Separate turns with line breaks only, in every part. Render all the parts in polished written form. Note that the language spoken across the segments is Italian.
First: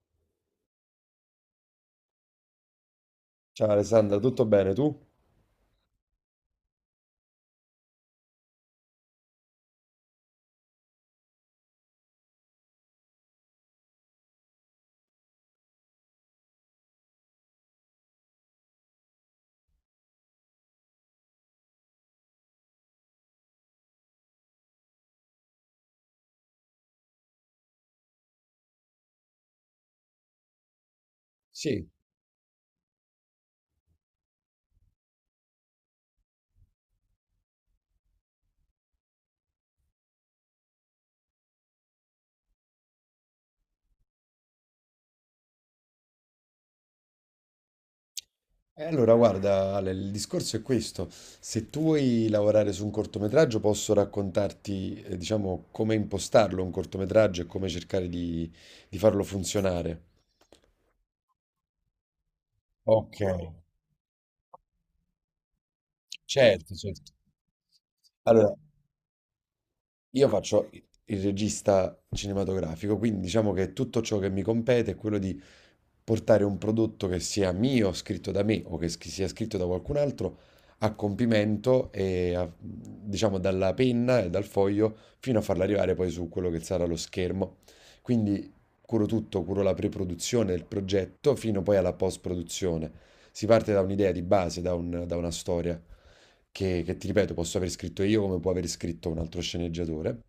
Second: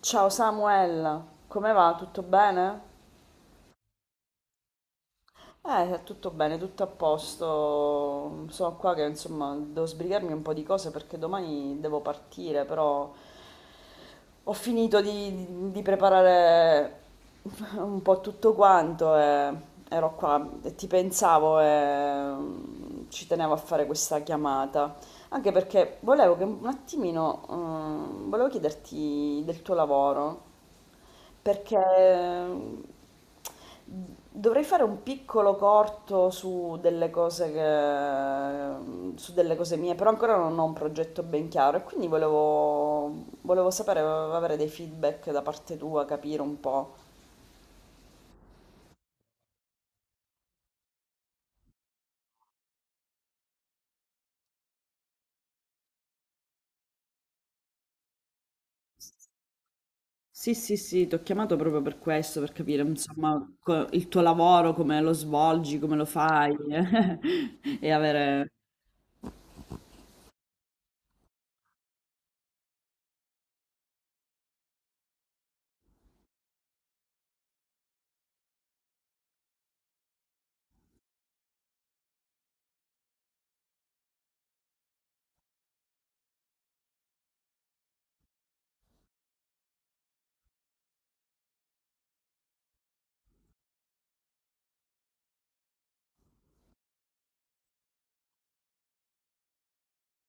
Ciao Samuel, come va? Tutto bene?
Ciao Alessandra, tutto bene tu?
Tutto bene, tutto a posto. Sono qua che insomma devo sbrigarmi un po' di cose perché domani devo partire, però ho finito di preparare un po' tutto quanto e ero qua e ti pensavo e ci tenevo a fare questa chiamata. Anche perché volevo che un attimino, volevo chiederti del tuo lavoro perché
Sì.
dovrei fare un piccolo corto su delle cose mie, però ancora non ho un progetto ben chiaro e quindi volevo sapere, avere dei feedback da parte tua, capire un po'.
E allora guarda Ale, il discorso è questo: se tu vuoi lavorare su un cortometraggio posso raccontarti diciamo come impostarlo un cortometraggio e come cercare di farlo funzionare.
Sì, sì, sì, ti ho chiamato proprio per questo, per capire,
Ok,
insomma, il tuo lavoro, come lo svolgi, come lo fai
certo, certo.
e avere...
Allora, io faccio il regista cinematografico, quindi diciamo che tutto ciò che mi compete è quello di portare un prodotto che sia mio, scritto da me o che sia scritto da qualcun altro a compimento e diciamo dalla penna e dal foglio fino a farlo arrivare poi su quello che sarà lo schermo. Quindi curo tutto, curo la pre-produzione del progetto fino poi alla post-produzione. Si parte da un'idea di base, da da una storia che ti ripeto, posso aver scritto io come può aver scritto un altro sceneggiatore,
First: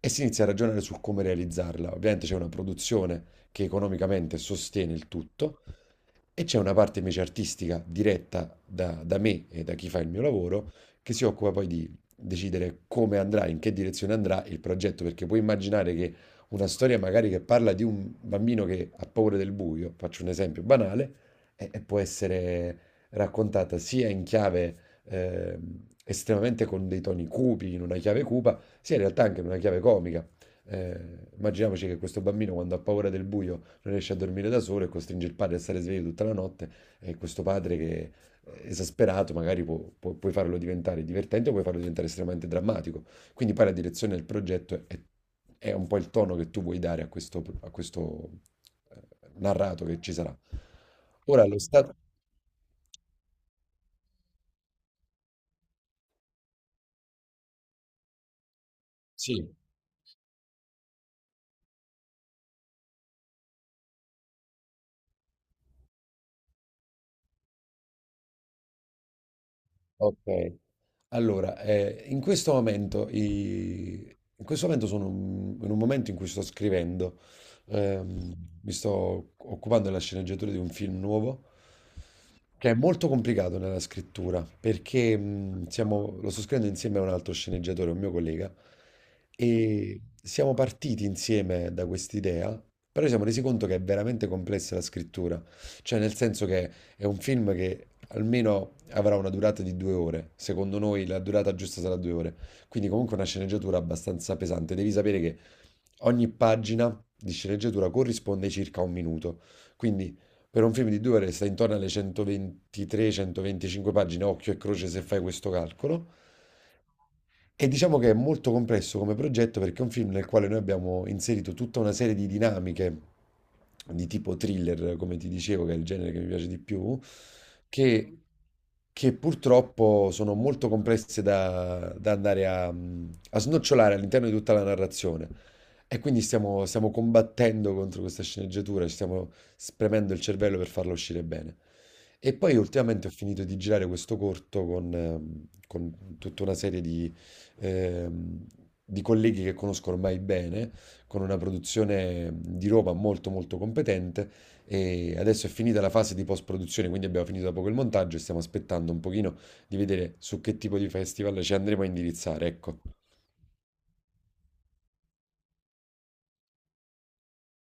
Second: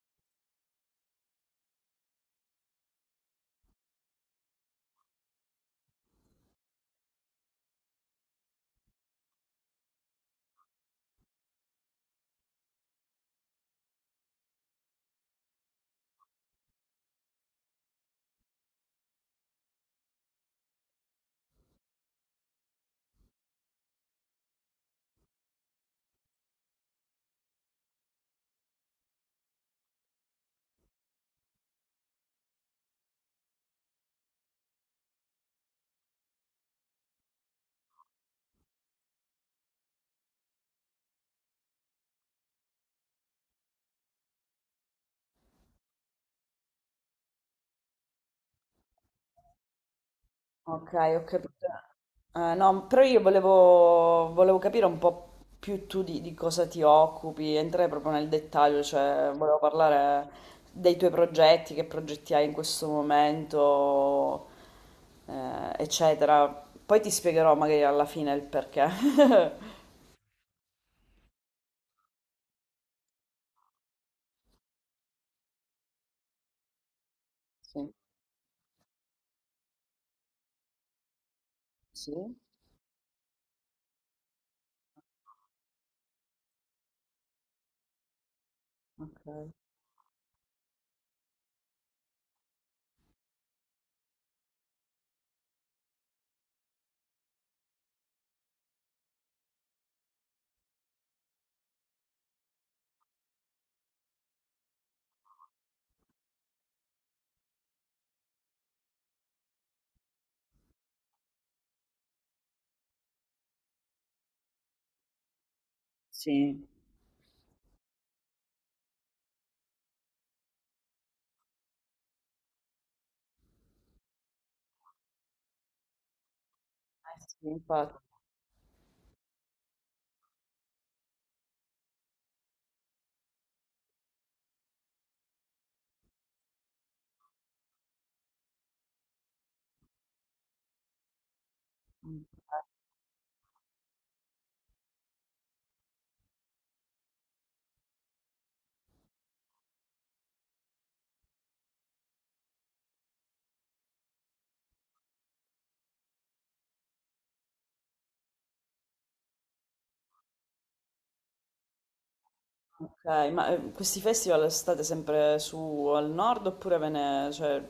e si inizia a ragionare su come realizzarla. Ovviamente c'è una produzione che economicamente sostiene il tutto, e c'è una parte invece artistica diretta da, da me e da chi fa il mio lavoro, che si occupa poi di decidere come andrà, in che direzione andrà il progetto, perché puoi immaginare che una storia magari che parla di un bambino che ha paura del buio, faccio un esempio banale, e può essere raccontata sia in chiave estremamente con dei toni cupi, in una chiave cupa, sia in realtà anche in una chiave comica. Immaginiamoci che questo bambino quando ha paura del buio non riesce a dormire da solo e costringe il padre a stare sveglio tutta la notte, e questo padre che è esasperato magari puoi farlo diventare divertente o puoi farlo diventare estremamente drammatico. Quindi poi la direzione del progetto è un po' il tono che tu vuoi dare a questo, eh, narrato che ci sarà.
Ok, ho
Ora
capito.
lo stato...
No, però io volevo capire un po' più tu di cosa ti occupi, entrare proprio nel dettaglio, cioè
Sì,
volevo parlare dei tuoi progetti, che progetti hai in questo momento, eccetera. Poi ti spiegherò magari alla fine il perché.
ok. Allora, in questo momento, in questo momento sono in un momento in cui sto scrivendo,
Sì,
ehm, mi sto occupando della sceneggiatura di un film nuovo,
sì,
che è molto complicato nella scrittura, perché lo sto scrivendo insieme a un altro sceneggiatore, un mio collega,
ok.
e siamo partiti insieme da quest'idea, però ci siamo resi conto che è veramente complessa la scrittura, cioè nel senso che è un film che almeno avrà una durata di due ore. Secondo noi la durata giusta sarà due ore. Quindi comunque una sceneggiatura abbastanza pesante. Devi sapere che ogni pagina di sceneggiatura corrisponde circa a un minuto. Quindi per un film di due ore stai intorno alle 123-125 pagine, occhio e croce se fai questo calcolo.
Sì.
E diciamo che è molto complesso come progetto perché è un film nel quale noi abbiamo inserito tutta una serie di dinamiche di tipo thriller, come ti dicevo, che è il genere che mi piace di più,
Eh sì, infatti.
che, che purtroppo sono molto complesse da, da andare a, a snocciolare all'interno di tutta la narrazione. E quindi stiamo, stiamo combattendo contro questa sceneggiatura, ci stiamo spremendo il cervello per farla uscire bene.
Mm.
E poi ultimamente ho finito di girare questo corto con tutta una serie ehm, di colleghi che conosco ormai bene, con una produzione di roba molto molto competente, e adesso è finita la fase di post-produzione, quindi abbiamo finito da poco il montaggio e stiamo aspettando un pochino di vedere su che tipo di festival ci andremo a indirizzare, ecco.
Ok, ma questi festival state sempre su al nord oppure ve ne, cioè,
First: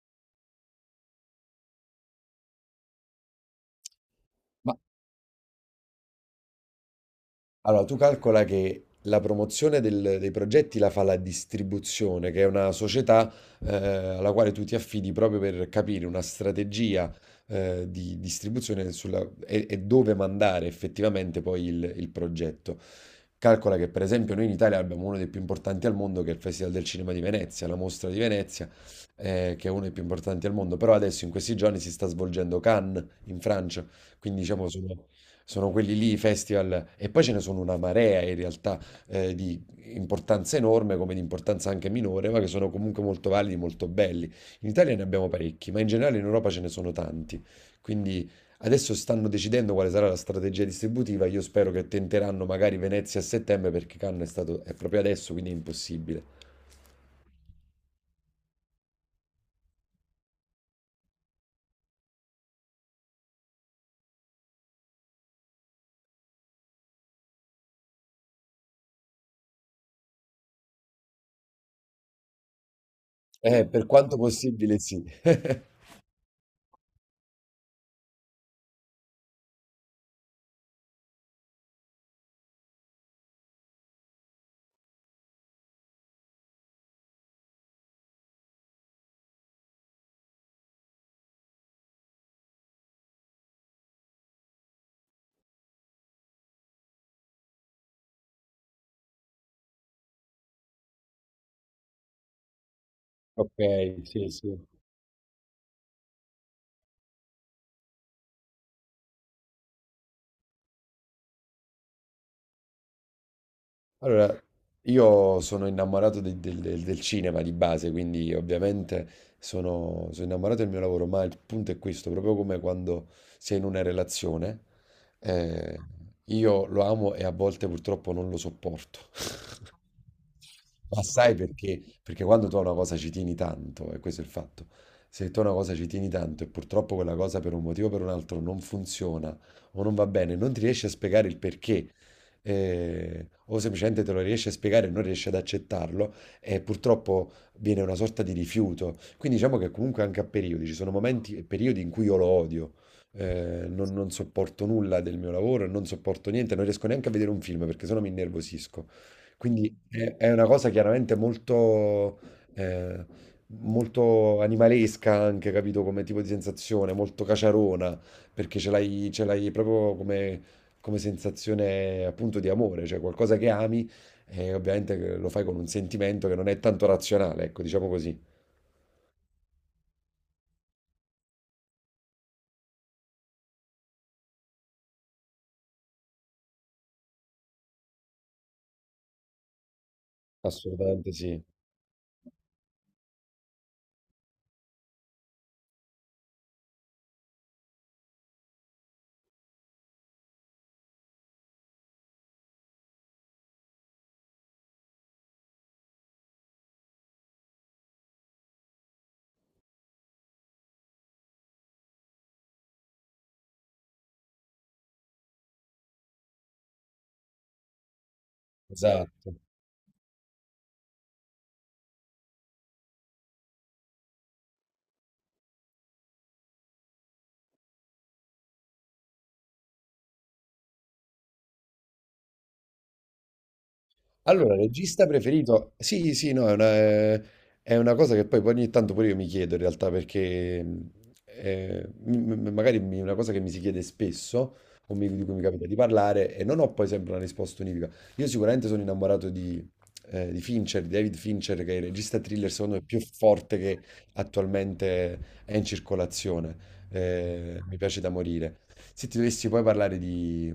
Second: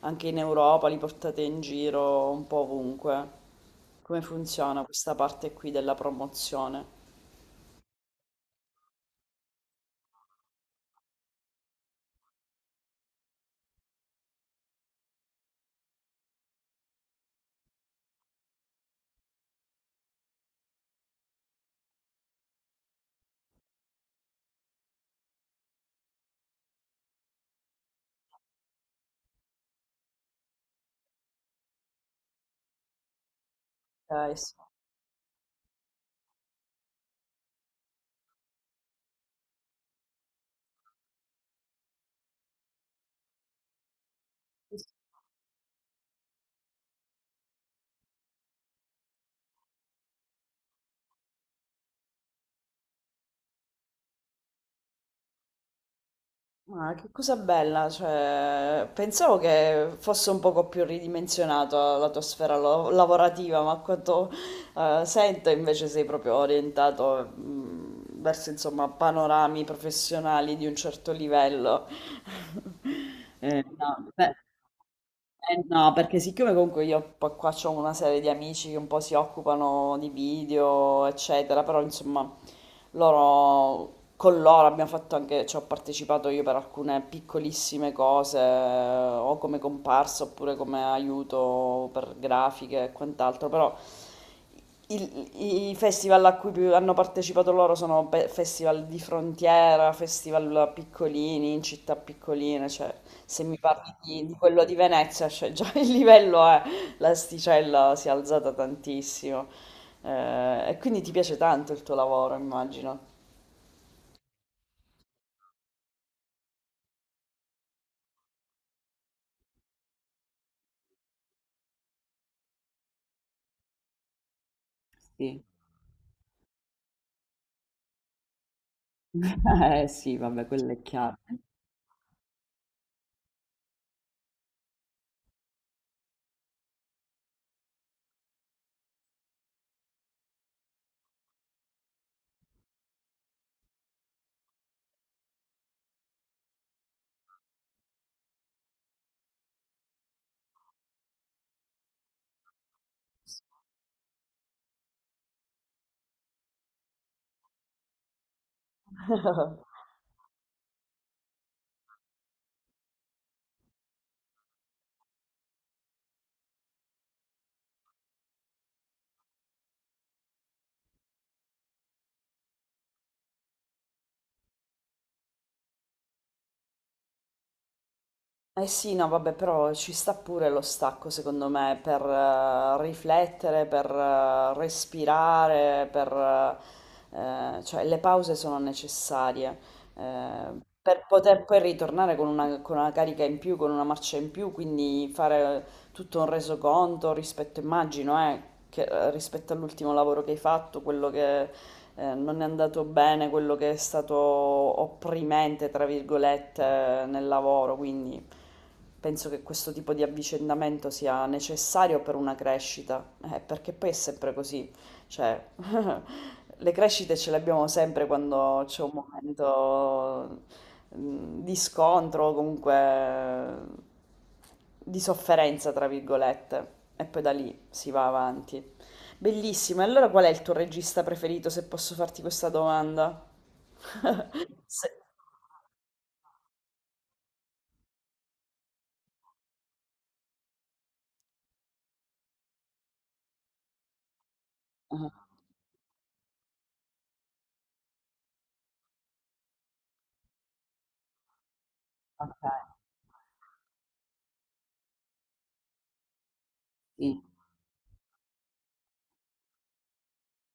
anche in Europa li portate in giro un po' ovunque? Come
Ma
funziona questa parte qui della promozione?
allora, tu calcola che la promozione dei progetti la fa la distribuzione, che è una società alla quale tu ti affidi proprio per capire una strategia di distribuzione e dove mandare effettivamente poi il progetto. Calcola che per esempio noi in Italia abbiamo uno dei più importanti al mondo, che è il Festival del Cinema di Venezia, la mostra di Venezia, che è uno dei più importanti al mondo, però adesso in questi giorni si sta svolgendo Cannes in Francia,
Ok,
quindi
sì.
diciamo sono, sono quelli lì i festival, e poi ce ne sono una marea in realtà di importanza enorme come di importanza anche minore, ma che sono comunque molto validi, molto belli. In Italia ne abbiamo parecchi, ma in generale in Europa ce ne sono tanti, quindi adesso stanno decidendo quale sarà la strategia distributiva. Io spero che tenteranno magari Venezia a settembre, perché Cannes è stato, è proprio adesso, quindi è impossibile.
Ma che cosa bella, cioè, pensavo che fosse un poco più ridimensionata la tua sfera lavorativa, ma a quanto, eh, sento invece sei proprio orientato verso insomma panorami professionali di un certo livello.
Per
No,
quanto
beh,
possibile, sì.
eh no, perché siccome comunque io qua ho una serie di amici che un po' si occupano di video, eccetera, però insomma con loro abbiamo fatto anche, ci ho partecipato io per alcune piccolissime cose, o come comparsa oppure come aiuto per grafiche e quant'altro, però i festival a cui hanno partecipato loro sono festival di frontiera, festival piccolini, in città piccoline, cioè se
Ok,
mi parli
sì,
di
sì.
quello di Venezia, cioè già il livello è, l'asticella si è alzata tantissimo. E quindi ti piace tanto il tuo lavoro, immagino.
Allora, io sono innamorato del, del cinema di base, quindi ovviamente sono, sono innamorato del mio lavoro, ma il punto è questo: proprio come quando sei in una relazione,
Sì.
eh, io lo amo e a volte purtroppo non lo sopporto.
Eh sì, vabbè, quello è
Ma
chiaro.
sai perché? Perché quando tu a una cosa ci tieni tanto, e questo è il fatto, se tu a una cosa ci tieni tanto e purtroppo quella cosa per un motivo o per un altro non funziona o non va bene, non ti riesci a spiegare il perché, o semplicemente te lo riesci a spiegare e non riesci ad accettarlo, e purtroppo viene una sorta di rifiuto. Quindi diciamo che comunque anche a periodi, ci sono momenti e periodi in cui io lo odio. Eh, non, non sopporto nulla del mio lavoro, non sopporto niente, non riesco neanche a vedere un film perché sennò mi innervosisco. Quindi è una cosa chiaramente molto, eh, molto animalesca anche, capito? Come tipo di sensazione, molto caciarona, perché ce l'hai proprio come, come sensazione appunto di amore, cioè qualcosa che ami e ovviamente che lo fai con un sentimento che non è tanto razionale, ecco, diciamo così.
Eh sì, no, vabbè, però ci sta pure lo stacco, secondo me, per riflettere, per respirare, per, cioè le pause sono necessarie, eh, per
Assolutamente sì,
poter poi ritornare con con una carica in più, con una marcia in più, quindi fare tutto un resoconto rispetto, immagino, rispetto all'ultimo lavoro che hai fatto, quello che non è andato bene, quello che è stato opprimente, tra virgolette, nel lavoro, quindi penso che questo tipo di avvicendamento sia necessario per una crescita, perché poi è sempre così, cioè, le crescite ce le abbiamo sempre quando c'è un
esatto.
momento di scontro o comunque di sofferenza, tra virgolette, e poi da lì si va avanti. Bellissimo, e allora qual è il tuo regista preferito, se posso farti questa domanda?
Allora,
Se...
regista preferito? Sì, sì, no, è una cosa che poi ogni tanto pure io mi chiedo in realtà perché magari una cosa che mi si chiede spesso
Ah,
di cui mi capita di parlare e non ho poi sempre una risposta univoca. Io sicuramente sono innamorato di Fincher, di David Fincher, che è il regista
ok,
thriller secondo me più forte che attualmente è in circolazione.
sì.
Mi piace da morire. Se ti dovessi poi parlare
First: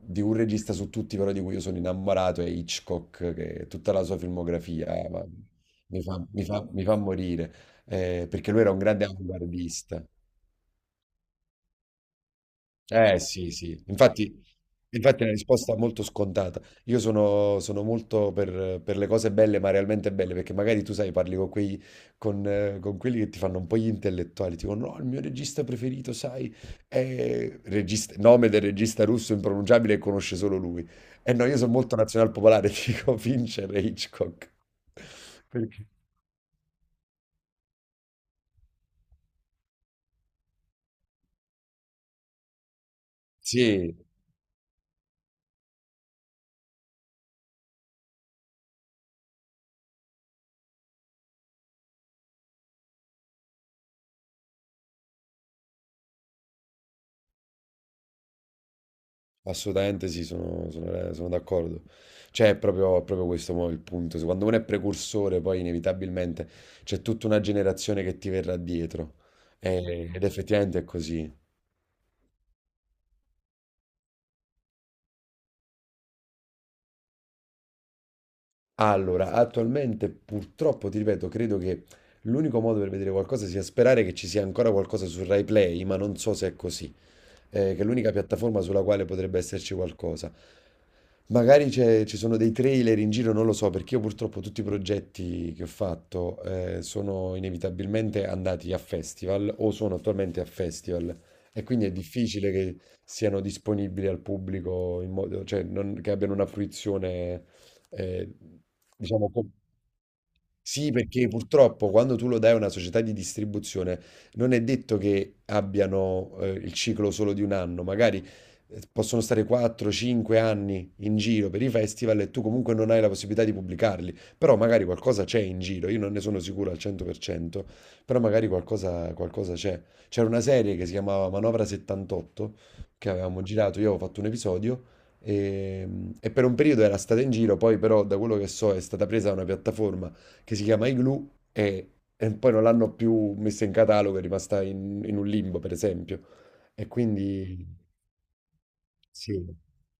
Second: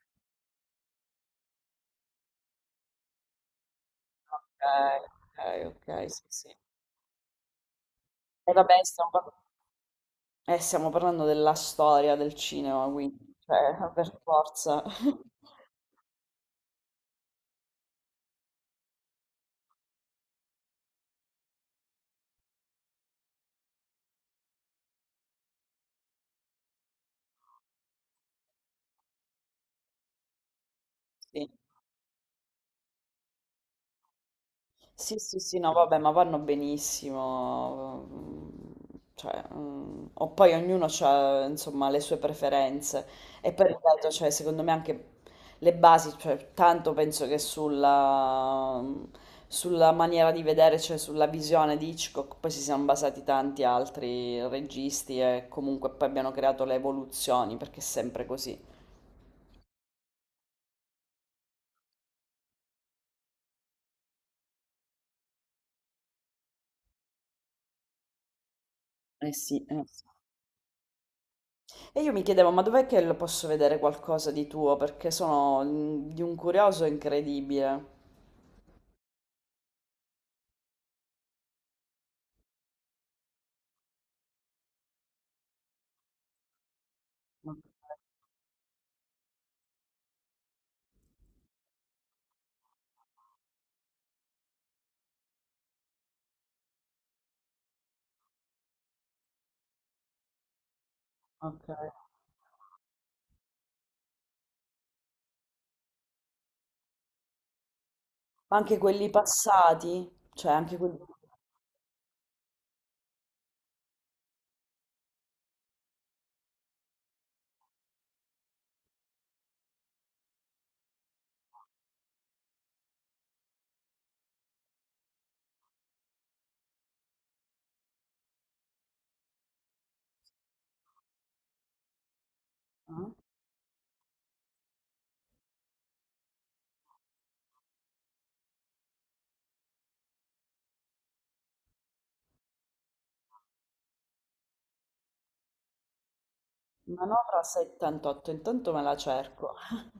di un regista su tutti, però di cui io sono innamorato, è Hitchcock, che tutta la sua
Ok,
filmografia ma
ok, ok, sì, sì.
mi fa morire,
E
perché lui era
vabbè,
un
sta
grande
un po'.
avanguardista.
Stiamo parlando della storia del cinema,
Eh
quindi,
sì, sì,
cioè, per
infatti,
forza.
infatti è una risposta molto scontata. Io sono, sono molto per le cose belle, ma realmente belle, perché magari tu sai, parli con quei, con quelli che ti fanno un po' gli intellettuali, tipo no, il mio regista preferito, sai, è regista, nome del regista russo impronunciabile e conosce solo lui. E no,
Sì.
io sono molto nazional popolare, ti dico Fincher e Hitchcock.
Sì, sì, sì, no,
Perché?
vabbè, ma vanno benissimo. Mm, cioè, mm, o poi ognuno ha, insomma, le sue preferenze. E poi,
Sì,
ripeto, cioè, secondo me anche le basi, cioè, tanto penso che sulla maniera di vedere, cioè sulla visione di Hitchcock, poi si siano basati tanti altri registi e comunque poi abbiano creato le evoluzioni, perché è sempre così.
assolutamente sì, sono, sono d'accordo. Cioè, è proprio questo mo il punto. Se Quando uno è precursore, poi inevitabilmente c'è tutta una generazione che ti verrà dietro.
Eh sì, eh sì.
Ed effettivamente è così.
E io mi chiedevo, ma dov'è che lo posso vedere qualcosa di tuo? Perché sono mm, di un curioso incredibile.
Allora, attualmente purtroppo, ti ripeto, credo che l'unico modo per vedere qualcosa sia sperare che ci sia ancora qualcosa su RaiPlay, ma non so se è così.
Ok,
Eh, che è l'unica piattaforma sulla quale potrebbe esserci qualcosa. Magari ci sono dei trailer in giro, non lo so, perché io purtroppo tutti i progetti che ho fatto sono inevitabilmente andati a festival o sono attualmente a festival, e
ok.
quindi è difficile che siano disponibili al pubblico in modo, cioè che abbiano una fruizione, eh,
Ma anche quelli
diciamo,
passati, cioè anche
sì,
quelli...
perché purtroppo quando tu lo dai a una società di distribuzione non è detto che abbiano il ciclo solo di un anno, magari possono stare 4-5 anni in giro per i festival e tu comunque non hai la possibilità di pubblicarli, però magari qualcosa c'è in giro, io non ne sono sicuro al 100%, però magari qualcosa, qualcosa c'è. C'era una serie che si chiamava Manovra 78 che
eh?
avevamo girato, io avevo fatto un episodio. E, e per un periodo era stata in giro, poi però da quello che so è stata presa da una piattaforma che si chiama Igloo e poi non l'hanno più messa in catalogo, è rimasta in, in un limbo, per esempio. E
Manovra
quindi
78, intanto me la cerco.
sì,